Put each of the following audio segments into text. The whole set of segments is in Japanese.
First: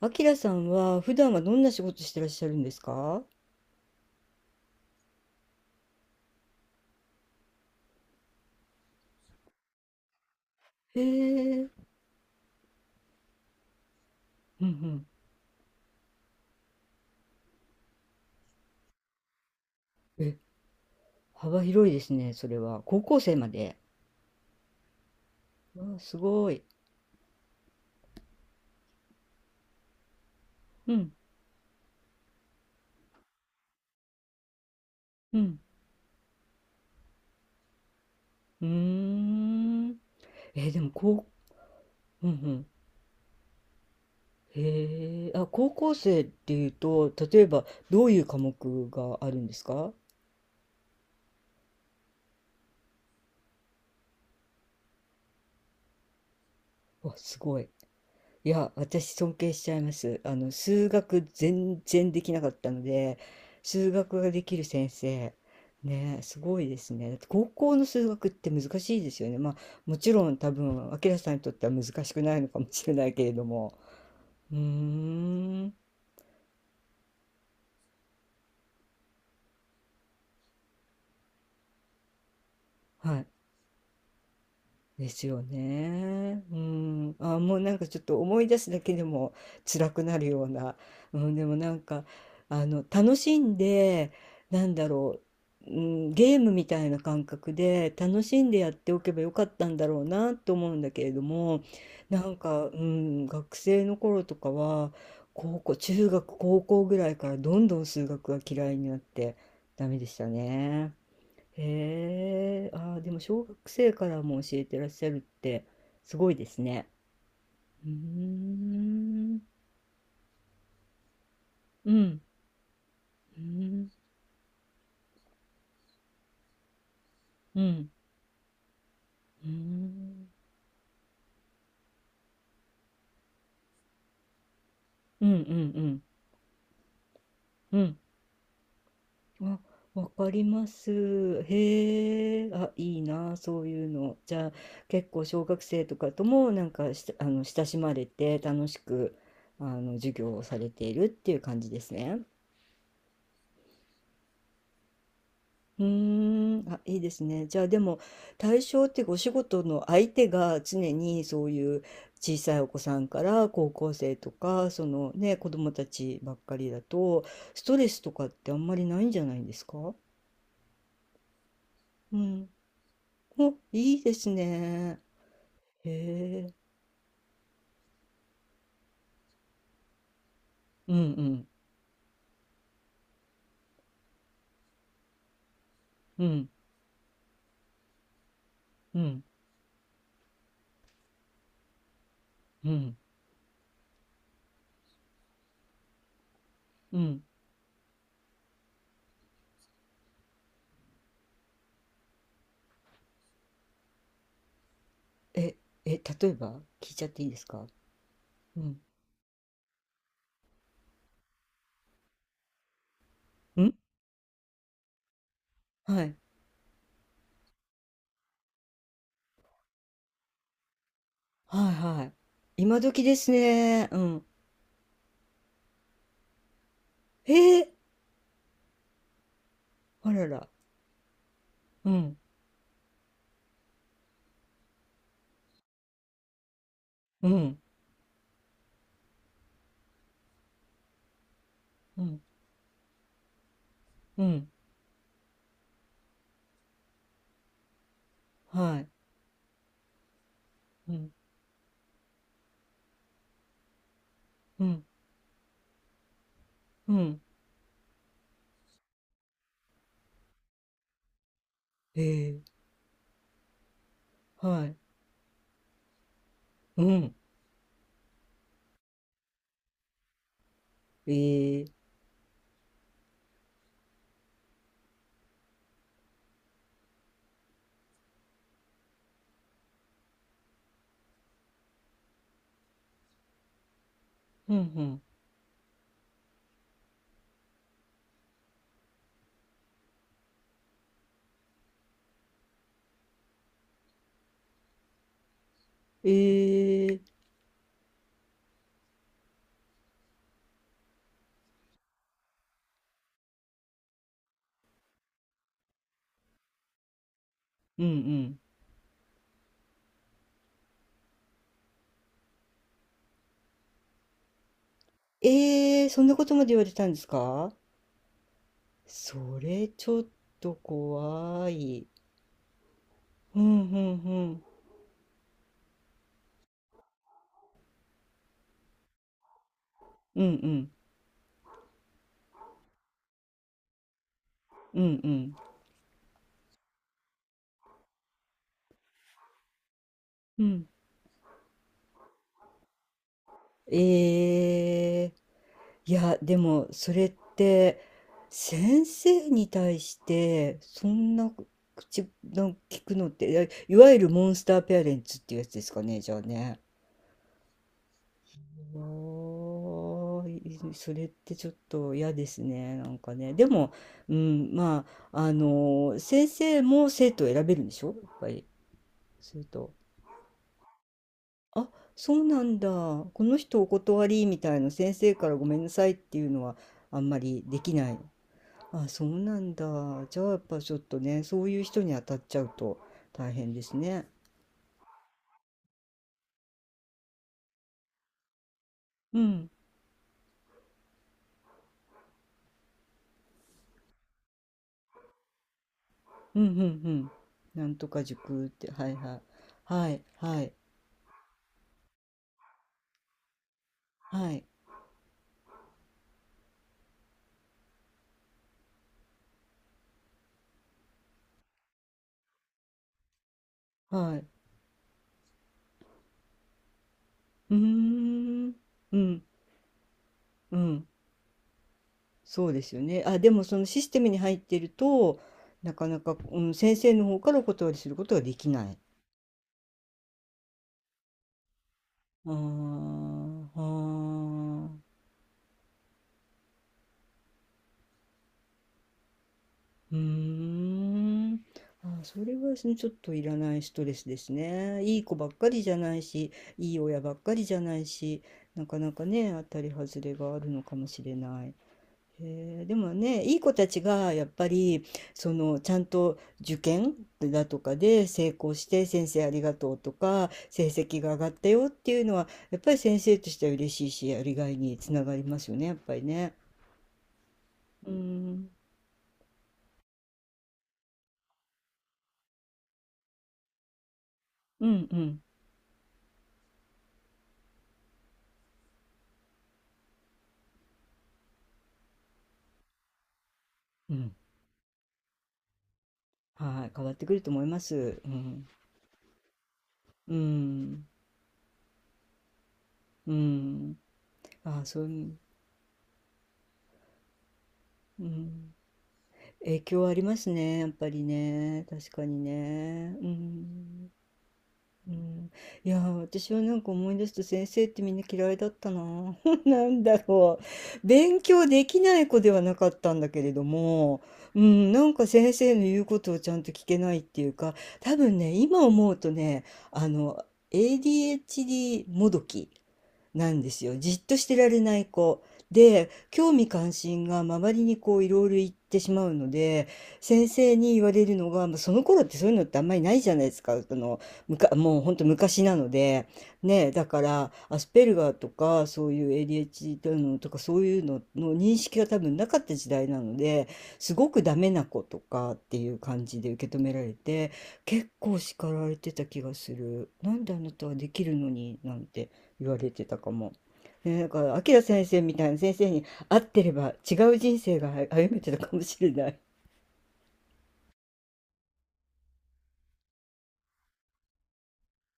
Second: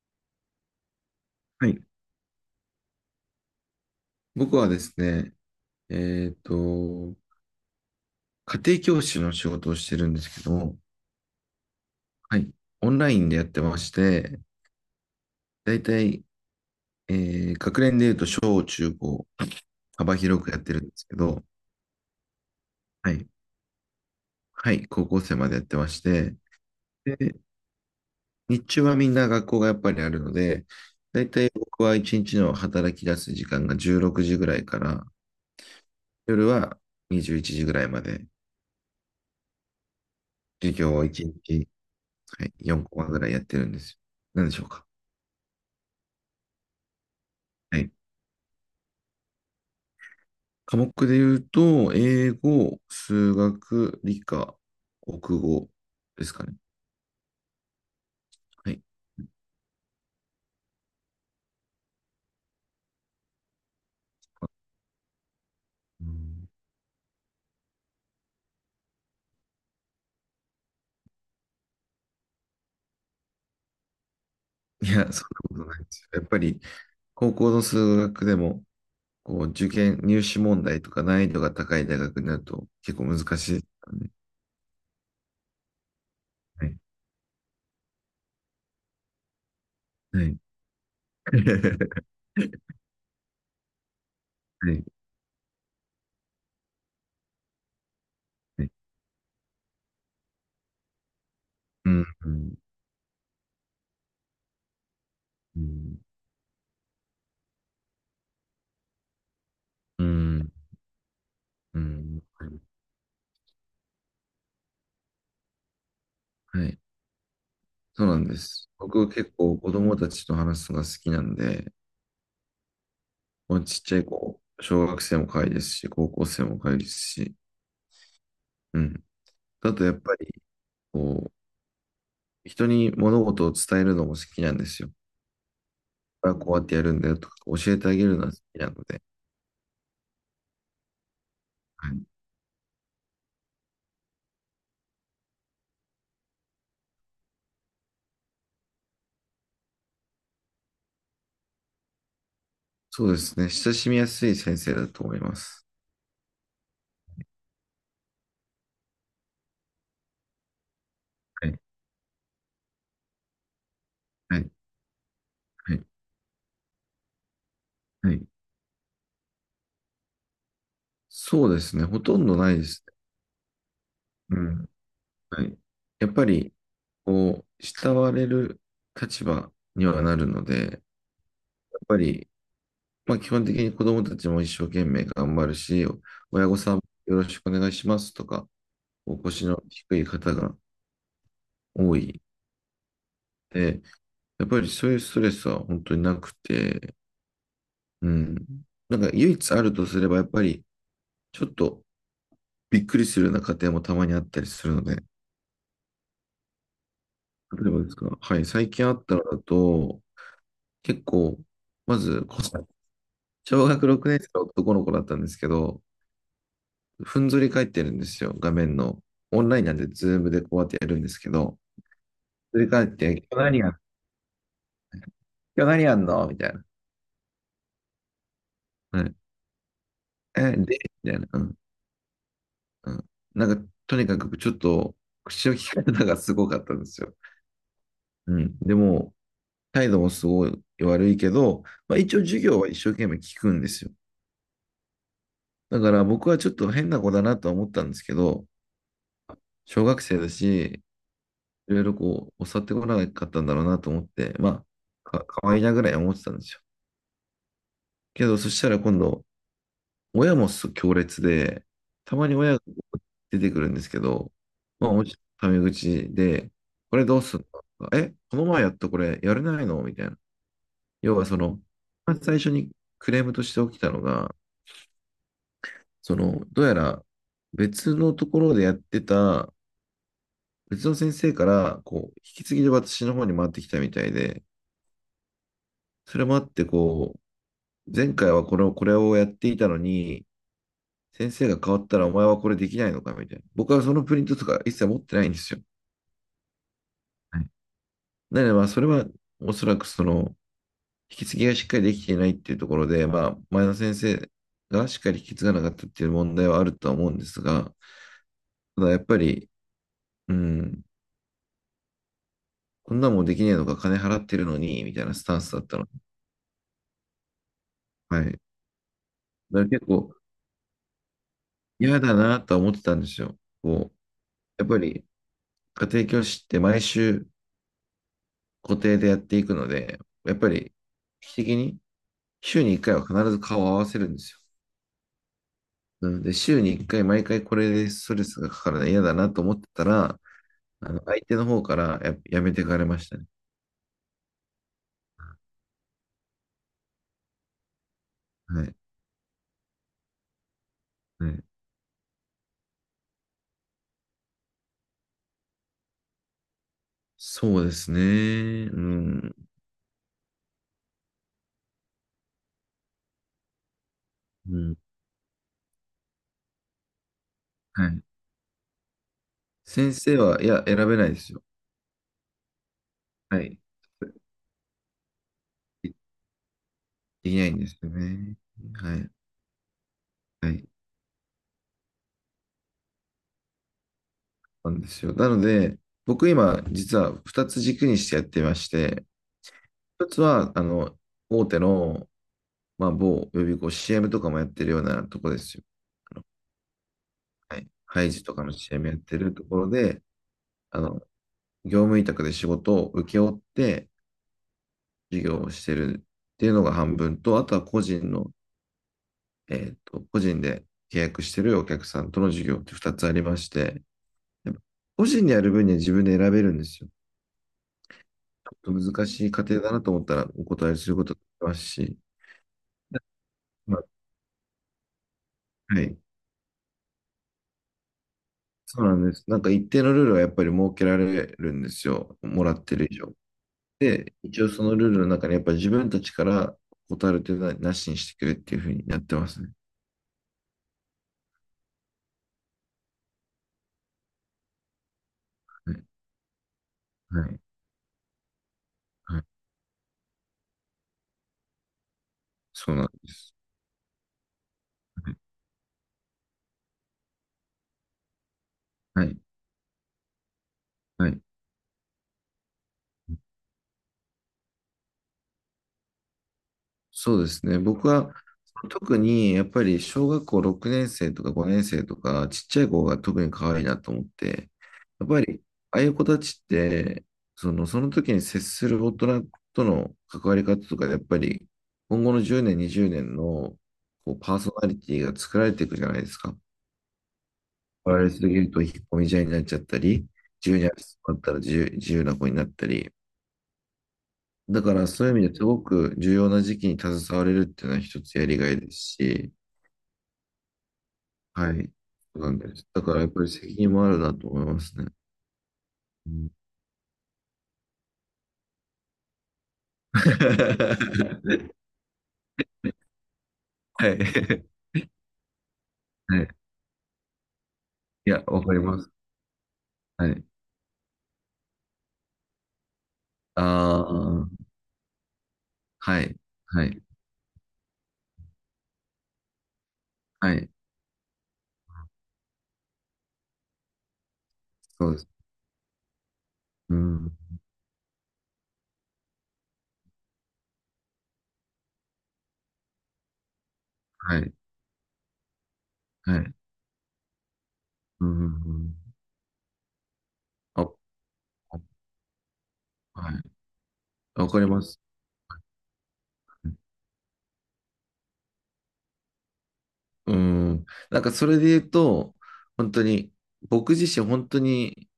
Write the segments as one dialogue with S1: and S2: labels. S1: あきらさんは普段はどん
S2: は
S1: な仕
S2: い。
S1: 事してらっしゃるんですか？
S2: 僕はですね、えっと、家庭教師の仕事をしてるんですけども、
S1: へえ、
S2: はい。オンラインでやってまして、
S1: うんうん。
S2: だいたい、え学年で言うと小中高、幅
S1: え、
S2: 広くやってるんですけど、
S1: 幅広いですね、それは。高
S2: は
S1: 校
S2: い。
S1: 生まで。
S2: はい。高校生までやってま
S1: わあ、
S2: し
S1: す
S2: て、
S1: ごい。
S2: で、日中はみんな学校がやっぱりあるので、
S1: うん、
S2: だいたい僕は一日の働き出す時間が16時ぐらいから、
S1: うん。
S2: 夜は21時ぐらいまで、
S1: うーん。え
S2: 授
S1: でも、
S2: 業を一
S1: こ
S2: 日、
S1: う、うんう
S2: はい、
S1: ん。
S2: 4コマぐらいやってるんですよ。何でしょうか。
S1: へえ、あ、高校生っていうと、例えば、
S2: はい。
S1: どういう科目があるんですか？
S2: 科目で言うと、英語、数学、理科、国語ですかね。
S1: わ、すごい。い
S2: は
S1: や、
S2: い。
S1: 私尊敬しちゃいます。数学全然できなかったので、数学ができる先生、
S2: う
S1: ね、す
S2: ん。
S1: ごいですね。だって高校の数学って難しいですよね。まあ、もちろん多分、明さんにとっては難しくないのかもしれないけれども。うー
S2: いや、そんなこ
S1: ん。
S2: とないですよ。やっぱり、高校の数学でも、こう、受験、入試問題とか難易度が高い大学になると結構
S1: は
S2: 難
S1: い。
S2: しいですからね。
S1: ですよね。うん。あ、もうなんかちょっと思い出すだけでも辛くな
S2: はい。
S1: る
S2: はい。
S1: ような。うん、でもなんか、楽しんで、な
S2: は
S1: ん
S2: い。
S1: だろう、うん、ゲームみたいな感覚で楽しんで
S2: は
S1: やっ
S2: い。
S1: ておけばよかったんだろうなと思うんだけれども、
S2: うん。
S1: な
S2: う
S1: ん
S2: ん。
S1: か、うん、学生の頃とかは、高
S2: う
S1: 校、
S2: ん。
S1: 中学、高校ぐらいからどんどん数学が嫌いになってダメ
S2: う
S1: でした
S2: ん。
S1: ね。
S2: うん。は
S1: へえ、ああ、でも小学生からも教えてらっしゃるってすごいで
S2: い。
S1: す
S2: はい。
S1: ね。うー
S2: そうなんです。僕結
S1: ん、
S2: 構子供たちと話すのが好きなんで、
S1: うん、う
S2: まあ、ちっ
S1: ん、
S2: ちゃい子、小学生も可愛いですし、高校生も可愛いですし、
S1: うん、
S2: うん。
S1: う
S2: あとやっぱり、
S1: ん、
S2: こう、人に物事を伝えるのも好きなんですよ。
S1: うん、うん、うん、
S2: これはこうやってやるんだよとか、教
S1: う
S2: えてあ
S1: ん。
S2: げるのは好きなので、
S1: あ、わかります。
S2: はい。
S1: へえ、あ、いいな、そういうの。じゃあ、結構小学生とかともなんかし、親しまれて楽しく、授業をされているっていう感じですね。
S2: そうですね。親しみやすい先生だと思います。
S1: うーん、あ、いいですね。じゃあでも対象ってお仕事の相手が常にそ
S2: は
S1: う
S2: い。
S1: いう小さいお子さんから高校生と
S2: はい。
S1: かそのね子供
S2: はい。
S1: たちばっかりだとストレスと
S2: は
S1: か
S2: い。
S1: ってあんまりないんじゃないんですか？
S2: そうですね。ほ
S1: う
S2: とんど
S1: ん。
S2: ないです
S1: お、いいです
S2: ね。うん。
S1: ね。
S2: はい。
S1: へ
S2: やっぱ
S1: え。
S2: り、こう、慕われる立場にはなるので、やっ
S1: うんうん
S2: ぱり、まあ、基本的に子どもたちも一生懸命頑張るし、
S1: う
S2: 親
S1: ん
S2: 御さんもよろしくお願いしますとか、
S1: う
S2: お
S1: ん
S2: 腰の低い方が多い
S1: うん
S2: で、やっぱりそういうストレスは本当になくて、
S1: うん
S2: うん。なんか唯一あるとすれば、やっぱりちょっとびっくりするような家庭もたまにあったりするので、
S1: え、例えば聞いちゃっていいですか？
S2: 例えばですか、はい、
S1: う
S2: 最
S1: ん。
S2: 近あったのだと、結構、まず、小
S1: ん
S2: 学6年生の男の子だったんですけど、
S1: はい。
S2: ふんぞり返ってるんですよ、画面の。オンラインなんで、ズームでこうやってやるんですけど、
S1: はいはい。
S2: 振り
S1: 今
S2: 返っ
S1: 時で
S2: て、
S1: す
S2: 今日何やん、
S1: ね。うん。
S2: 今日何やんのみたいな。
S1: へえ。
S2: は
S1: あらら。
S2: え、で、みたいな。うん。
S1: うん、
S2: うん。なんか、とにかくちょっと、口の利き方がすごかったんですよ。
S1: うん、
S2: うん。でも、態度もすごい悪いけど、まあ、
S1: う
S2: 一応
S1: ん、
S2: 授業は一生懸命聞くんですよ。
S1: うん、
S2: だから僕はちょっと変な子だなとは思ったんですけど、
S1: はい、
S2: 小学生だし、
S1: うん、
S2: いろいろこう、教わってこなかったんだろうなと思って、
S1: う
S2: ま
S1: ん、
S2: あ、か、かわいいなぐらい思ってたんですよ。
S1: うん、
S2: けど、そしたら今度、親もす強烈で、
S1: え
S2: たまに
S1: え、
S2: 親が出てくるんですけど、
S1: はい、
S2: まあ、おじタメ口で、
S1: う
S2: これ
S1: ん、
S2: どうすんのえ、この前やったこれやれないのみたいな。要はその、
S1: えー
S2: まず最初にクレームとして起きたのが、その、どうやら別のところでやってた、別の先生から、こう、引き継ぎで私の方に回ってきたみたいで、
S1: うん、うん、
S2: それもあって、こう、前回はこれを、これをやっていたのに、先生が変わったらお前はこれできないのかみたいな。僕はそのプリントとか一切持ってないんですよ。
S1: えー
S2: はい。なので、まあ、それはおそらくその、引き継ぎがしっかりできていないっていうところで、まあ、前の先生がしっかり引き継がなかったっていう問題はあるとは思うんですが、
S1: うん、うん。
S2: ただやっぱり、うん、こんなもんできねえのか、金払ってるのに、みたいなスタンスだった
S1: え
S2: の。
S1: ーそんなことまで言われたんですか？
S2: はい。だか
S1: そ
S2: ら
S1: れ、
S2: 結
S1: ちょっ
S2: 構
S1: と怖い。
S2: 嫌だなとは思ってたんですよ。
S1: うん、うん、う
S2: こう、
S1: ん、
S2: やっぱり家庭教師って毎週固定でやっていくので、
S1: うん、う
S2: やっぱ
S1: ん、
S2: り、定期的に週に1回は必ず顔を合わせるんですよ。
S1: うん、うん、
S2: なので、週に1回毎回これでストレスがかかるの嫌だなと思ってたら、
S1: うん。
S2: あの相手の方からや、やめてかれましたね。
S1: ええいや、でも、それって、
S2: はい。
S1: 先生に対して、そん
S2: は
S1: な
S2: い。
S1: 口の聞くのって、いやいわゆるモンスターペアレンツっていうやつですかね、じゃあね。
S2: そうですね。うん。
S1: おー、それってちょっと嫌ですね、なんかね。でも、うん、
S2: うん。
S1: まあ、あの、先生も生徒を選べるんでし
S2: は
S1: ょ
S2: い。
S1: やっぱり、すると。
S2: 先生は、いや、選べないですよ。
S1: あ、そうなんだ。この
S2: はい。
S1: 人お断りみたいな先生からごめんなさいっ
S2: で、
S1: ていうのはあんま
S2: でき
S1: り
S2: ない
S1: で
S2: んで
S1: き
S2: す
S1: な
S2: よ
S1: い。
S2: ね。
S1: あ、
S2: は
S1: そう
S2: い。
S1: なんだ。じゃあやっ
S2: は
S1: ぱ
S2: い。
S1: ちょっとね、そういう人に当たっちゃうと大変ですね。
S2: なんですよ。なので、僕今、実は2つ軸にしてやってまして、
S1: うん、
S2: 1つは、あの、大手のまあ、某予備校、CM とかもやってるようなとこですよ。あの、
S1: うん、うん、うん。
S2: は
S1: な
S2: い。
S1: んとか
S2: ハイジとか
S1: 塾っ
S2: の
S1: て、は
S2: CM
S1: い
S2: やっ
S1: は
S2: て
S1: い。
S2: るところ
S1: はい、
S2: で、
S1: はい、
S2: あの、業務委託で仕事を請け負って
S1: はい、
S2: 授業をしてるっていうのが半分と、あとは個人の、個人で契約してるお客さんとの授業って2つありまして、
S1: はい。
S2: やっぱ個人でやる分には自分で選べるんですよ。
S1: うーん、
S2: ちょっと
S1: う
S2: 難
S1: ん、
S2: しい過程だなと思ったらお
S1: う
S2: 答え
S1: ん。
S2: することができますし、
S1: そうですよね。あ、でもそのシ
S2: ま
S1: ステムに入ってると、な
S2: あ、は
S1: か
S2: い。
S1: なか、うん、先生の方からお断りすることができない。
S2: そうなんです。なんか一定のルールはやっぱり設けられるんですよ。
S1: ああ、
S2: もらってる以上。
S1: は
S2: で、一応そのルー
S1: あ。
S2: ルの中にやっぱ自分たちから断るというのはなしにしてくれっていうふうにやってますね。
S1: うーん。あ、それはそのちょっといらないストレスですね。いい子ばっかりじ
S2: は
S1: ゃ
S2: い。
S1: ないし、いい親ばっ
S2: は
S1: か
S2: い。
S1: りじゃないし、なかなか
S2: はい。
S1: ね、当たり外れがあるのかもしれない。へえ、
S2: そ
S1: で
S2: うなん
S1: も
S2: で
S1: ね、
S2: す。
S1: いい子たちがやっぱり、
S2: はい。
S1: その、ちゃんと受験だとかで成功して、
S2: は
S1: 先
S2: い。
S1: 生ありがとうとか、成績が上がったよっていうのは、やっぱり先生としては嬉しいし、やりがいにつながりますよね、やっぱりね。
S2: そうですね。僕
S1: う
S2: は
S1: ん、
S2: 特にやっぱり小学校6年生とか5年生とかちっちゃい子が特に可愛いなと思って、
S1: うん、う
S2: やっ
S1: ん、
S2: ぱりああいう子たちって、その、その時に接する大人との関わり方とかでやっぱり今後の10年、20年の
S1: う
S2: こ
S1: ん。
S2: うパーソナリティが作られていくじゃないですか。
S1: はい、変わってくると思いま
S2: 取
S1: す。
S2: ら
S1: う
S2: れすぎ
S1: ん。
S2: ると引っ込み思案になっちゃったり、
S1: うー
S2: 自由に遊
S1: ん。
S2: びったら自由、自由な子になったり、
S1: うん。あ
S2: だ
S1: あ、
S2: か
S1: そ
S2: ら
S1: う
S2: そ
S1: い
S2: うい
S1: う、
S2: う意味ですごく重要な時期に携われるっていうのは一
S1: う
S2: つやりが
S1: ん。
S2: いですし、
S1: 影響ありますね、やっぱり
S2: は
S1: ね。
S2: い、
S1: 確かに
S2: そうなんです。だか
S1: ね。
S2: ら
S1: う
S2: やっぱり責任もあ
S1: ん。
S2: るなと思いますね。
S1: うん。いやー、
S2: うん。
S1: 私はなんか思い出すと先生ってみんな嫌いだったな。なんだ ろう。勉強できない子ではなかったんだけれど
S2: はい。
S1: も、う ん、なんか先生の言うことを
S2: はい。
S1: ちゃんと聞けないっていうか、多
S2: い
S1: 分
S2: や、
S1: ね、
S2: わかり
S1: 今
S2: ま
S1: 思
S2: す。
S1: うとね、あ
S2: は
S1: の、
S2: い。
S1: ADHD もどき。なんですよ。
S2: あ
S1: じっとして
S2: あ、
S1: られない子。で、
S2: はい。
S1: 興味
S2: は
S1: 関
S2: い。
S1: 心が周りにこういろいろ行ってしまうので、先
S2: はい。
S1: 生に言われるのが、まあ、その頃ってそういうのってあんまりないじゃないですか。もう
S2: そ
S1: ほ
S2: う
S1: ん
S2: で
S1: と
S2: す。
S1: 昔なので。ね、
S2: う
S1: だか
S2: ん。
S1: ら、アスペルガーとか、そういう ADHD のとか、そういうのの認識が多分なかった時代なので、すご
S2: は
S1: く
S2: い。
S1: ダメな子とかっていう感
S2: は
S1: じで
S2: い。
S1: 受け止められて、結
S2: う
S1: 構叱ら
S2: ん。
S1: れてた気がする。なんであなた
S2: あ、
S1: はできるのに、なんて。言われてたか
S2: はい。
S1: も。ね、だか
S2: わか
S1: ら、
S2: り
S1: 明
S2: ます。
S1: 先生みたいな先生に会ってれば違う人生が歩めてたかもしれない。
S2: うん。なんかそれで言うと、本当に、僕自身本当に、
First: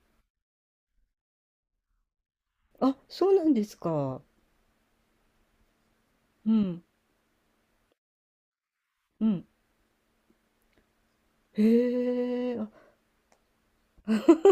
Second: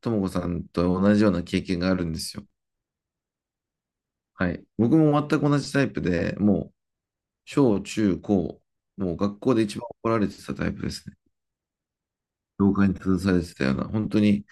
S2: ともこさんと同じような経験があるんですよ。
S1: あ、そうなんですか？
S2: はい。僕も全く同じタイプで、
S1: う
S2: もう、
S1: ん、
S2: 小、中、高、もう
S1: う
S2: 学
S1: ん。
S2: 校で一番怒られてたタイプですね。
S1: へえ、あ、
S2: 教科に立たされてたような、本当に、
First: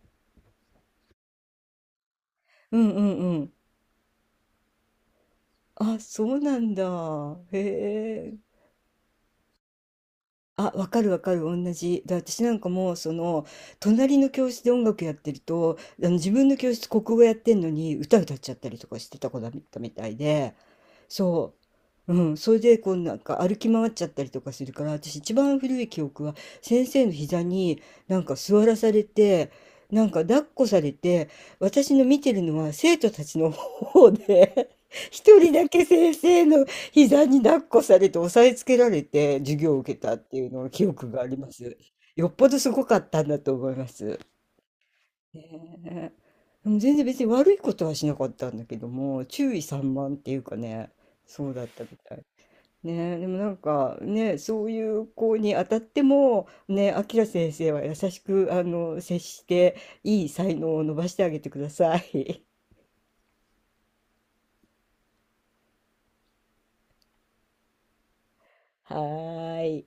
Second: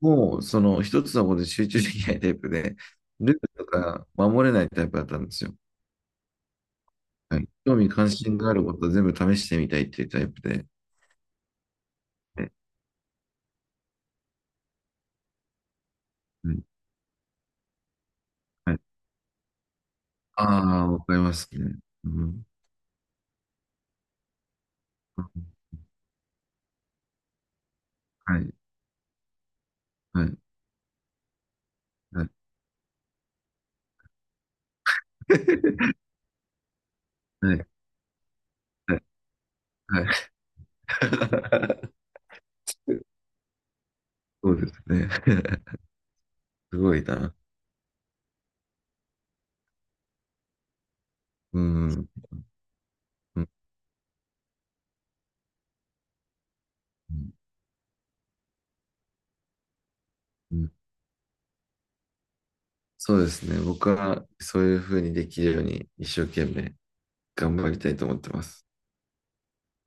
S2: もう、その一つのことで集中できないタイプ
S1: う
S2: で、
S1: んうん
S2: ルール
S1: うん。
S2: とか守れないタイプだったんですよ。
S1: あ、そうなんだ。
S2: はい。
S1: へ
S2: 興味関心
S1: え。
S2: があることを全部試してみたいっていうタイプ
S1: あ、
S2: で。
S1: わかるわかる、同じ。で、私
S2: は
S1: な
S2: い。
S1: んかもう、その、隣の教室で音楽やってると、あの自分の教室国語やってんのに歌歌っちゃった
S2: は
S1: り
S2: い。
S1: とかしてた子だったみたいで、
S2: ああ、わかります
S1: そ
S2: ね。う
S1: う。うん。
S2: ん。
S1: それで、こう、なんか歩き回っちゃったりとかするから、私一番古い記憶は、先生の膝になんか
S2: はい、
S1: 座らされて、なんか
S2: はい、
S1: 抱っこされて、私の見
S2: はい。
S1: てるのは生徒たちの方で、一人だけ 先生の膝に
S2: は
S1: 抱っ
S2: い、
S1: こされて押さえつけら
S2: は
S1: れて授業を受け
S2: い、は
S1: たっていうのを記憶があります。
S2: い。
S1: よっぽどすごかったんだと思います。
S2: そうですね。
S1: ねえ、で
S2: す
S1: も
S2: ご
S1: 全然
S2: い
S1: 別に
S2: な。
S1: 悪いことはしなかったんだけども、注意散漫っていうかね、そう
S2: う
S1: だった
S2: ん、
S1: み
S2: うん、
S1: たい。ねえ、でもな
S2: う
S1: んかね、そういう子に当たっても、ね、あきら
S2: ん、
S1: 先生は優しく接して、いい才
S2: うん。
S1: 能を伸ばしてあげてください。
S2: そうですね。僕はそういうふうにできるように一生懸命頑張りたいと思ってます。
S1: はーい。